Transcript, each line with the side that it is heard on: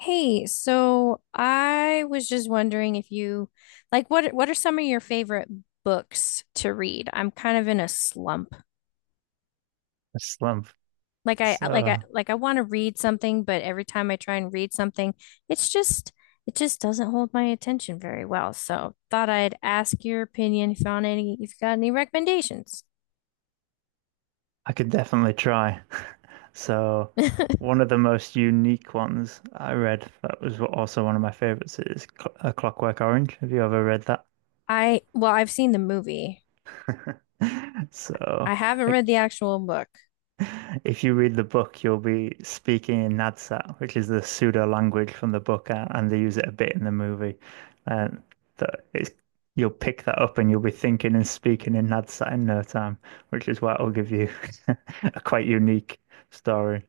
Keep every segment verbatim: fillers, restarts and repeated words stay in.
left: Hey, so I was just wondering if you like what what are some of your favorite books to read? I'm kind of in a slump.
right: A slump.
left: Like I like I
right: So
left: like I want to read something, but every time I try and read something, it's just it just doesn't hold my attention very well. So thought I'd ask your opinion if you on any if you got any recommendations.
right: I could definitely try. So one of the most unique ones I read that was also one of my favorites is Cl- A Clockwork Orange. Have you ever read that?
left: I well, I've seen the movie.
right: So
left: I haven't
right: I,
left: read the actual book.
right: If you read the book, you'll be speaking in Nadsat, which is the pseudo language from the book, uh, and they use it a bit in the movie. And that it's, you'll pick that up and you'll be thinking and speaking in Nadsat in no time, which is why it'll give you a quite unique story,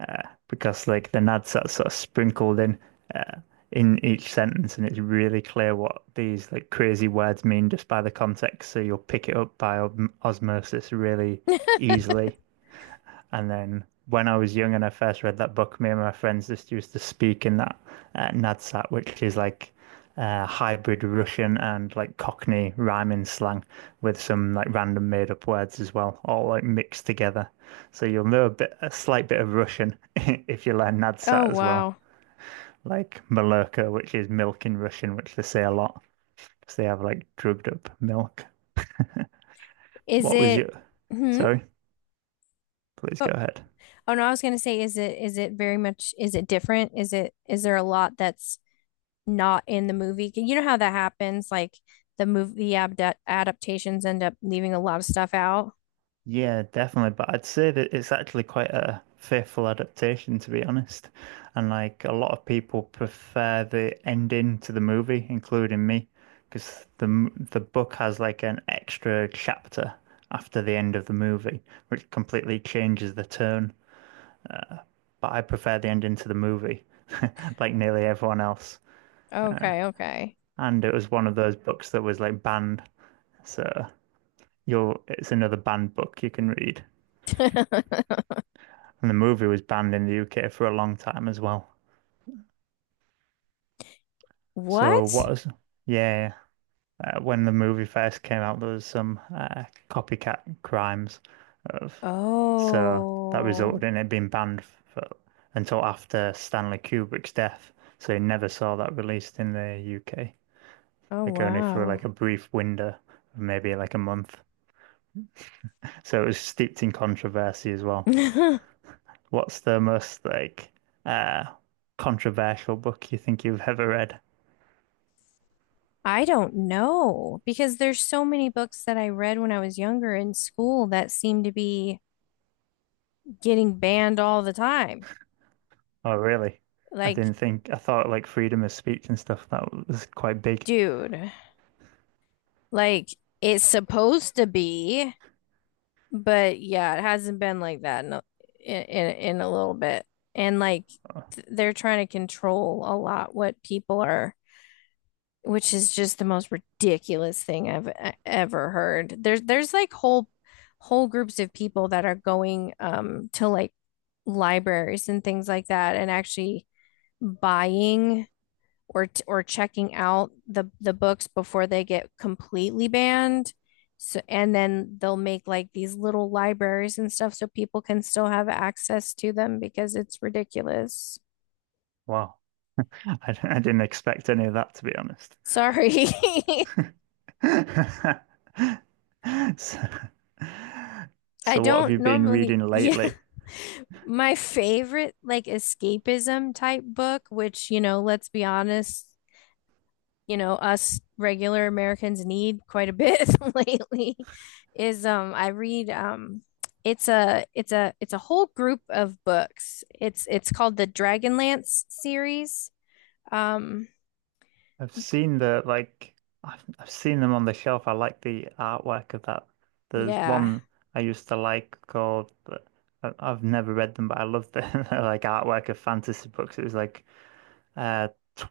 right: uh, because like the Nadsat's sort of sprinkled in uh, in each sentence, and it's really clear what these like crazy words mean just by the context. So you'll pick it up by osmosis really easily. And then when I was young and I first read that book, me and my friends just used to speak in that uh, Nadsat, which is like uh, hybrid Russian and like Cockney rhyming slang with some like random made up words as well, all like mixed together. So you'll know a bit, a slight bit of Russian if you learn
left: Oh
right: Nadsat as well,
left: wow.
right: like Malurka, which is milk in Russian, which they say a lot because they have like drugged up milk.
left: Is
right: What was
left: it
right: your?
left: hmm?
right: Sorry, please go ahead.
left: Oh no, I was gonna say, is it is it very much is it different? Is it is there a lot that's not in the movie? You know how that happens, like the movie abda- adaptations end up leaving a lot of stuff out.
right: Yeah, definitely. But I'd say that it's actually quite a faithful adaptation, to be honest. And like a lot of people prefer the ending to the movie, including me, because the m- the book has like an extra chapter after the end of the movie, which completely changes the tone. Uh, but I prefer the ending to the movie, like nearly everyone else.
left: Okay, okay.
right: And it was one of those books that was like banned, so you'll it's another banned book you can read. And the movie was banned in the U K for a long time as well. So
left: What?
right: what is, yeah, uh, when the movie first came out, there was some uh, copycat crimes of, so that
left: Oh,
right: resulted in it being banned for, until after Stanley Kubrick's death. So you never saw that released in the U K,
left: oh
right: like only for
left: wow.
right: like a brief window, of maybe like a month. So it was steeped in controversy as well. What's the most like uh controversial book you think you've ever read?
left: I don't know because there's so many books that I read when I was younger in school that seem to be getting banned all the time.
right: Oh, really? I
left: Like,
right: didn't think, I thought like freedom of speech and stuff, that was quite big.
left: dude. Like it's supposed to be, but yeah, it hasn't been like that in a, in in a little bit. And like
right: Oh,
left: th- they're trying to control a lot what people are, which is just the most ridiculous thing I've e- ever heard. There's there's like whole whole groups of people that are going um to like libraries and things like that and actually buying or or checking out the the books before they get completely banned. So and then they'll make like these little libraries and stuff so people can still have access to them because it's ridiculous.
right: wow. I, d- I didn't expect any of that, to be honest.
left: Sorry.
right: So,
left: I
right: so what have
left: don't
right: you been
left: normally,
right: reading
left: yeah.
right: lately?
left: My favorite like escapism type book, which, you know, let's be honest, you know us regular Americans need quite a bit lately is um I read um it's a it's a it's a whole group of books. It's it's called the Dragonlance series. Um
right: I've seen the, like, I've, I've seen them on the shelf. I like the artwork of that. There's
left: yeah.
right: one I used to like called, I- I've never read them, but I love the like artwork of fantasy books. It was like, uh t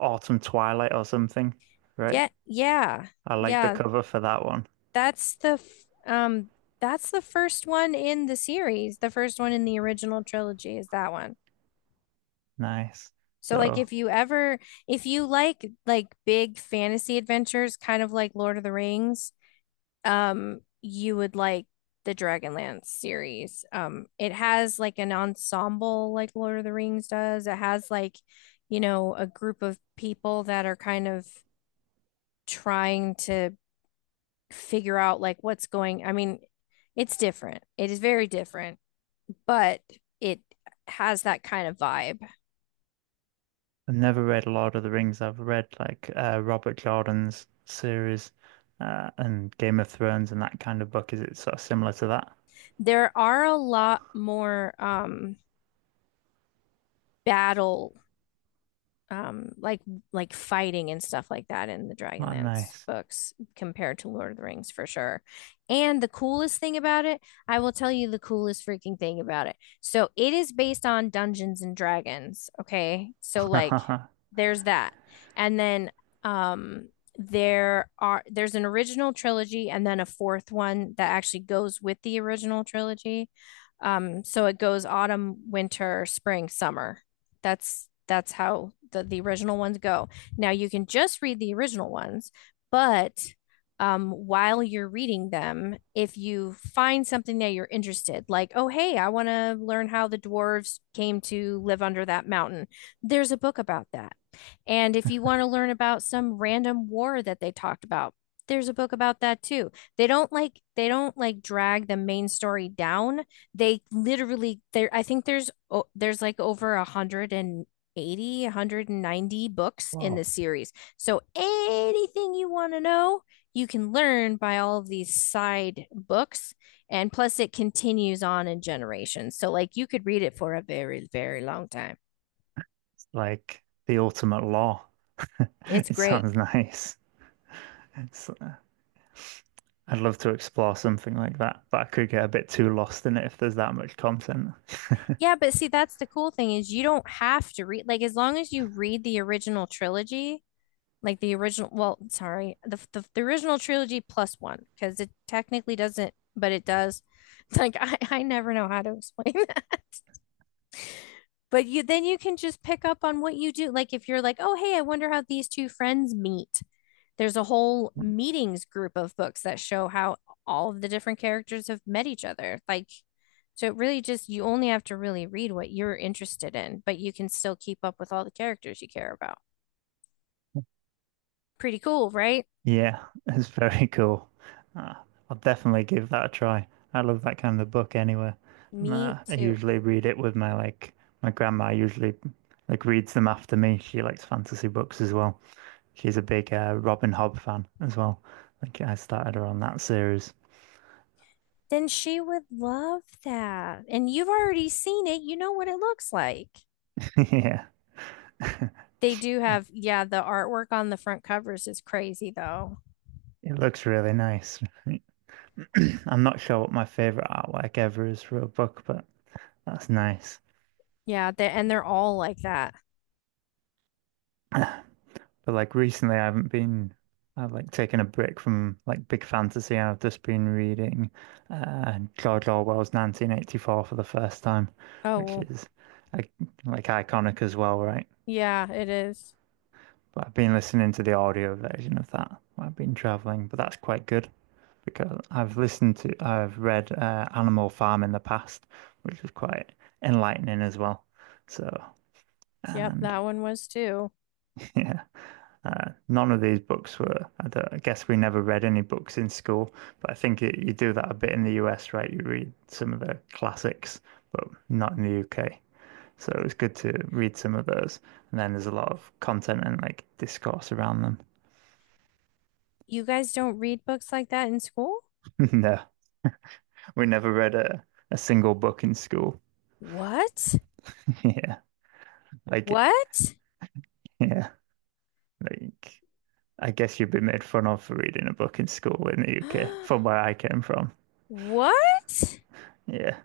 right: Autumn Twilight or something, right?
left: Yeah, yeah.
right: I like the
left: Yeah,
right: cover for that one.
left: that's the f- um that's the first one in the series. The first one in the original trilogy is that one.
right: Nice.
left: So like
right: So
left: if you ever if you like like big fantasy adventures kind of like Lord of the Rings, um you would like the Dragonlance series. Um it has like an ensemble like Lord of the Rings does. It has like, you know, a group of people that are kind of trying to figure out like what's going. I mean, it's different. It is very different, but it has that kind of vibe.
right: I've never read Lord of the Rings. I've read like uh Robert Jordan's series uh and Game of Thrones and that kind of book. Is it sort of similar to that?
left: There are a lot more um battle um like like fighting and stuff like that in the
right: Oh,
left: Dragonlance
right: nice.
left: books compared to Lord of the Rings for sure. And the coolest thing about it, I will tell you the coolest freaking thing about it. So it is based on Dungeons and Dragons, okay? So like there's that. And then um there are there's an original trilogy and then a fourth one that actually goes with the original trilogy. Um so it goes autumn, winter, spring, summer, that's that's how the, the original ones go. Now you can just read the original ones, but um, while you're reading them, if you find something that you're interested, like, oh, hey, I want to learn how the dwarves came to live under that mountain, there's a book about that. And if you want to learn about some random war that they talked about, there's a book about that too. They don't like they don't like drag the main story down, they literally there I think there's oh, there's like over a hundred eighty, one hundred ninety books in
right: Wow.
left: this series. So anything you want to know, you can learn by all of these side books, and plus it continues on in generations. So like you could read it for a very very long time.
right: It's like the ultimate law.
left: It's
right: It
left: great.
right: sounds nice. It's, uh, I'd love to explore something like that, but I could get a bit too lost in it if there's that much content.
left: Yeah, but see that's the cool thing is you don't have to read, like as long as you read the original trilogy, like the original, well sorry, the the, the original trilogy plus one because it technically doesn't but it does. It's like I, I never know how to explain that, but you then you can just pick up on what you do like, if you're like, oh hey, I wonder how these two friends meet, there's a whole meetings group of books that show how all of the different characters have met each other, like so it really just you only have to really read what you're interested in but you can still keep up with all the characters you care about, pretty cool right.
right: Yeah, it's very cool. Uh, I'll definitely give that a try. I love that kind of book anyway. And uh,
left: Me
right: I
left: too.
right: usually read it with my like my grandma usually like reads them after me. She likes fantasy books as well. She's a big uh, Robin Hobb fan as well. Like I started her on that series.
left: Then she would love that. And you've already seen it. You know what it looks like.
right: Yeah.
left: They do have, yeah, the artwork on the front covers is crazy though.
right: It looks really nice. I'm not sure what my favorite artwork ever is for a book, but that's nice.
left: Yeah, they, and they're all like that.
right: But like recently, I haven't been. I've like taken a break from like big fantasy, and I've just been reading uh, George Orwell's nineteen eighty-four for the first time,
left: Oh,
right: which
left: well,
right: is like, like iconic as well, right?
left: yeah, it is.
right: But I've been listening to the audio version of that while I've been traveling, but that's quite good because I've listened to, I've read uh, Animal Farm in the past, which was quite enlightening as well. So,
left: Yep,
right: and
left: that one was too.
right: yeah. Uh, none of these books were, I don't, I guess we never read any books in school, but I think it, you do that a bit in the U S, right? You read some of the classics, but not in the U K. So it was good to read some of those. And then there's a lot of content and like discourse around them.
left: You guys don't read books like that in school?
right: No, we never read a, a single book in school.
left: What?
right: Yeah. Like,
left: What?
right: yeah. Like, I guess you'd be made fun of for reading a book in school in the U K, from where I came from.
left: What?
right: Yeah.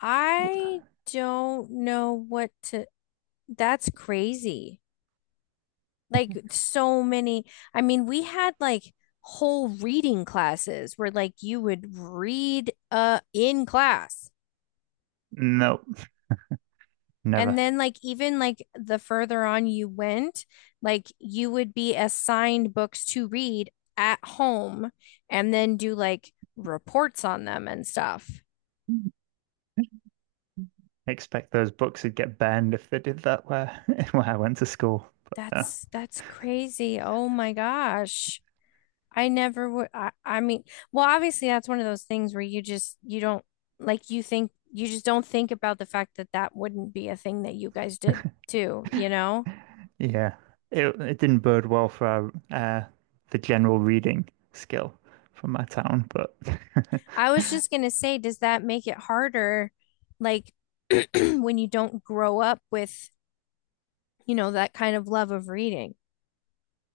left: I don't know what to. That's crazy. Like so many. I mean, we had like whole reading classes where like you would read uh in class.
right: Nope.
left: And
right: Never.
left: then like even like the further on you went, like you would be assigned books to read at home and then do like reports on them and stuff.
right: Expect those books would get banned if they did that where where I went to school. But
left: That's that's crazy. Oh my gosh. I never would. I, I mean, well, obviously that's one of those things where you just you don't like you think you just don't think about the fact that that wouldn't be a thing that you guys did too,
right: uh,
left: you know?
right: yeah, it it didn't bode well for our, uh, the general reading skill from my town, but
left: I was just gonna say, does that make it harder, like when you don't grow up with, you know, that kind of love of reading?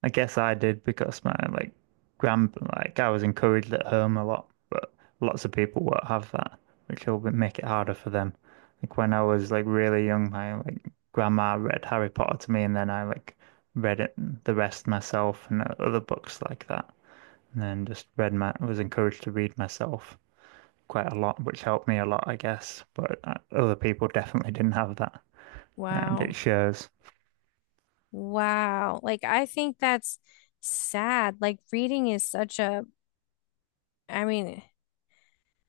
right: I guess I did because my like grand like I was encouraged at home a lot, but lots of people won't have that, which will be- make it harder for them. Like when I was like really young, my like grandma read Harry Potter to me, and then I like read it the rest myself and uh, other books like that, and then just read my was encouraged to read myself quite a lot, which helped me a lot, I guess. But uh, other people definitely didn't have that, and it
left: Wow.
right: shows.
left: Wow. Like I think that's sad. Like reading is such a, I mean,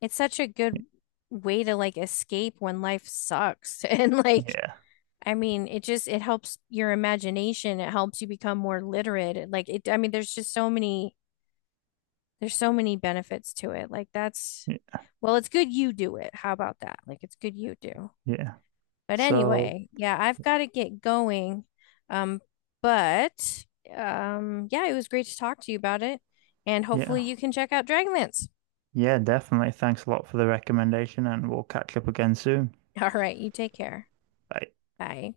left: it's such a good way to like escape when life sucks and like
right: Yeah,
left: I mean it just it helps your imagination, it helps you become more literate, like it, I mean there's just so many, there's so many benefits to it, like that's,
right: yeah,
left: well it's good you do it, how about that, like it's good you do.
right: yeah.
left: But
right: So.
left: anyway, yeah I've got to get going, um but um yeah it was great to talk to you about it and
right: Yeah.
left: hopefully you can check out Dragonlance.
right: Yeah, definitely. Thanks a lot for the recommendation, and we'll catch up again soon.
left: All right, you take care.
right: Bye.
left: Bye.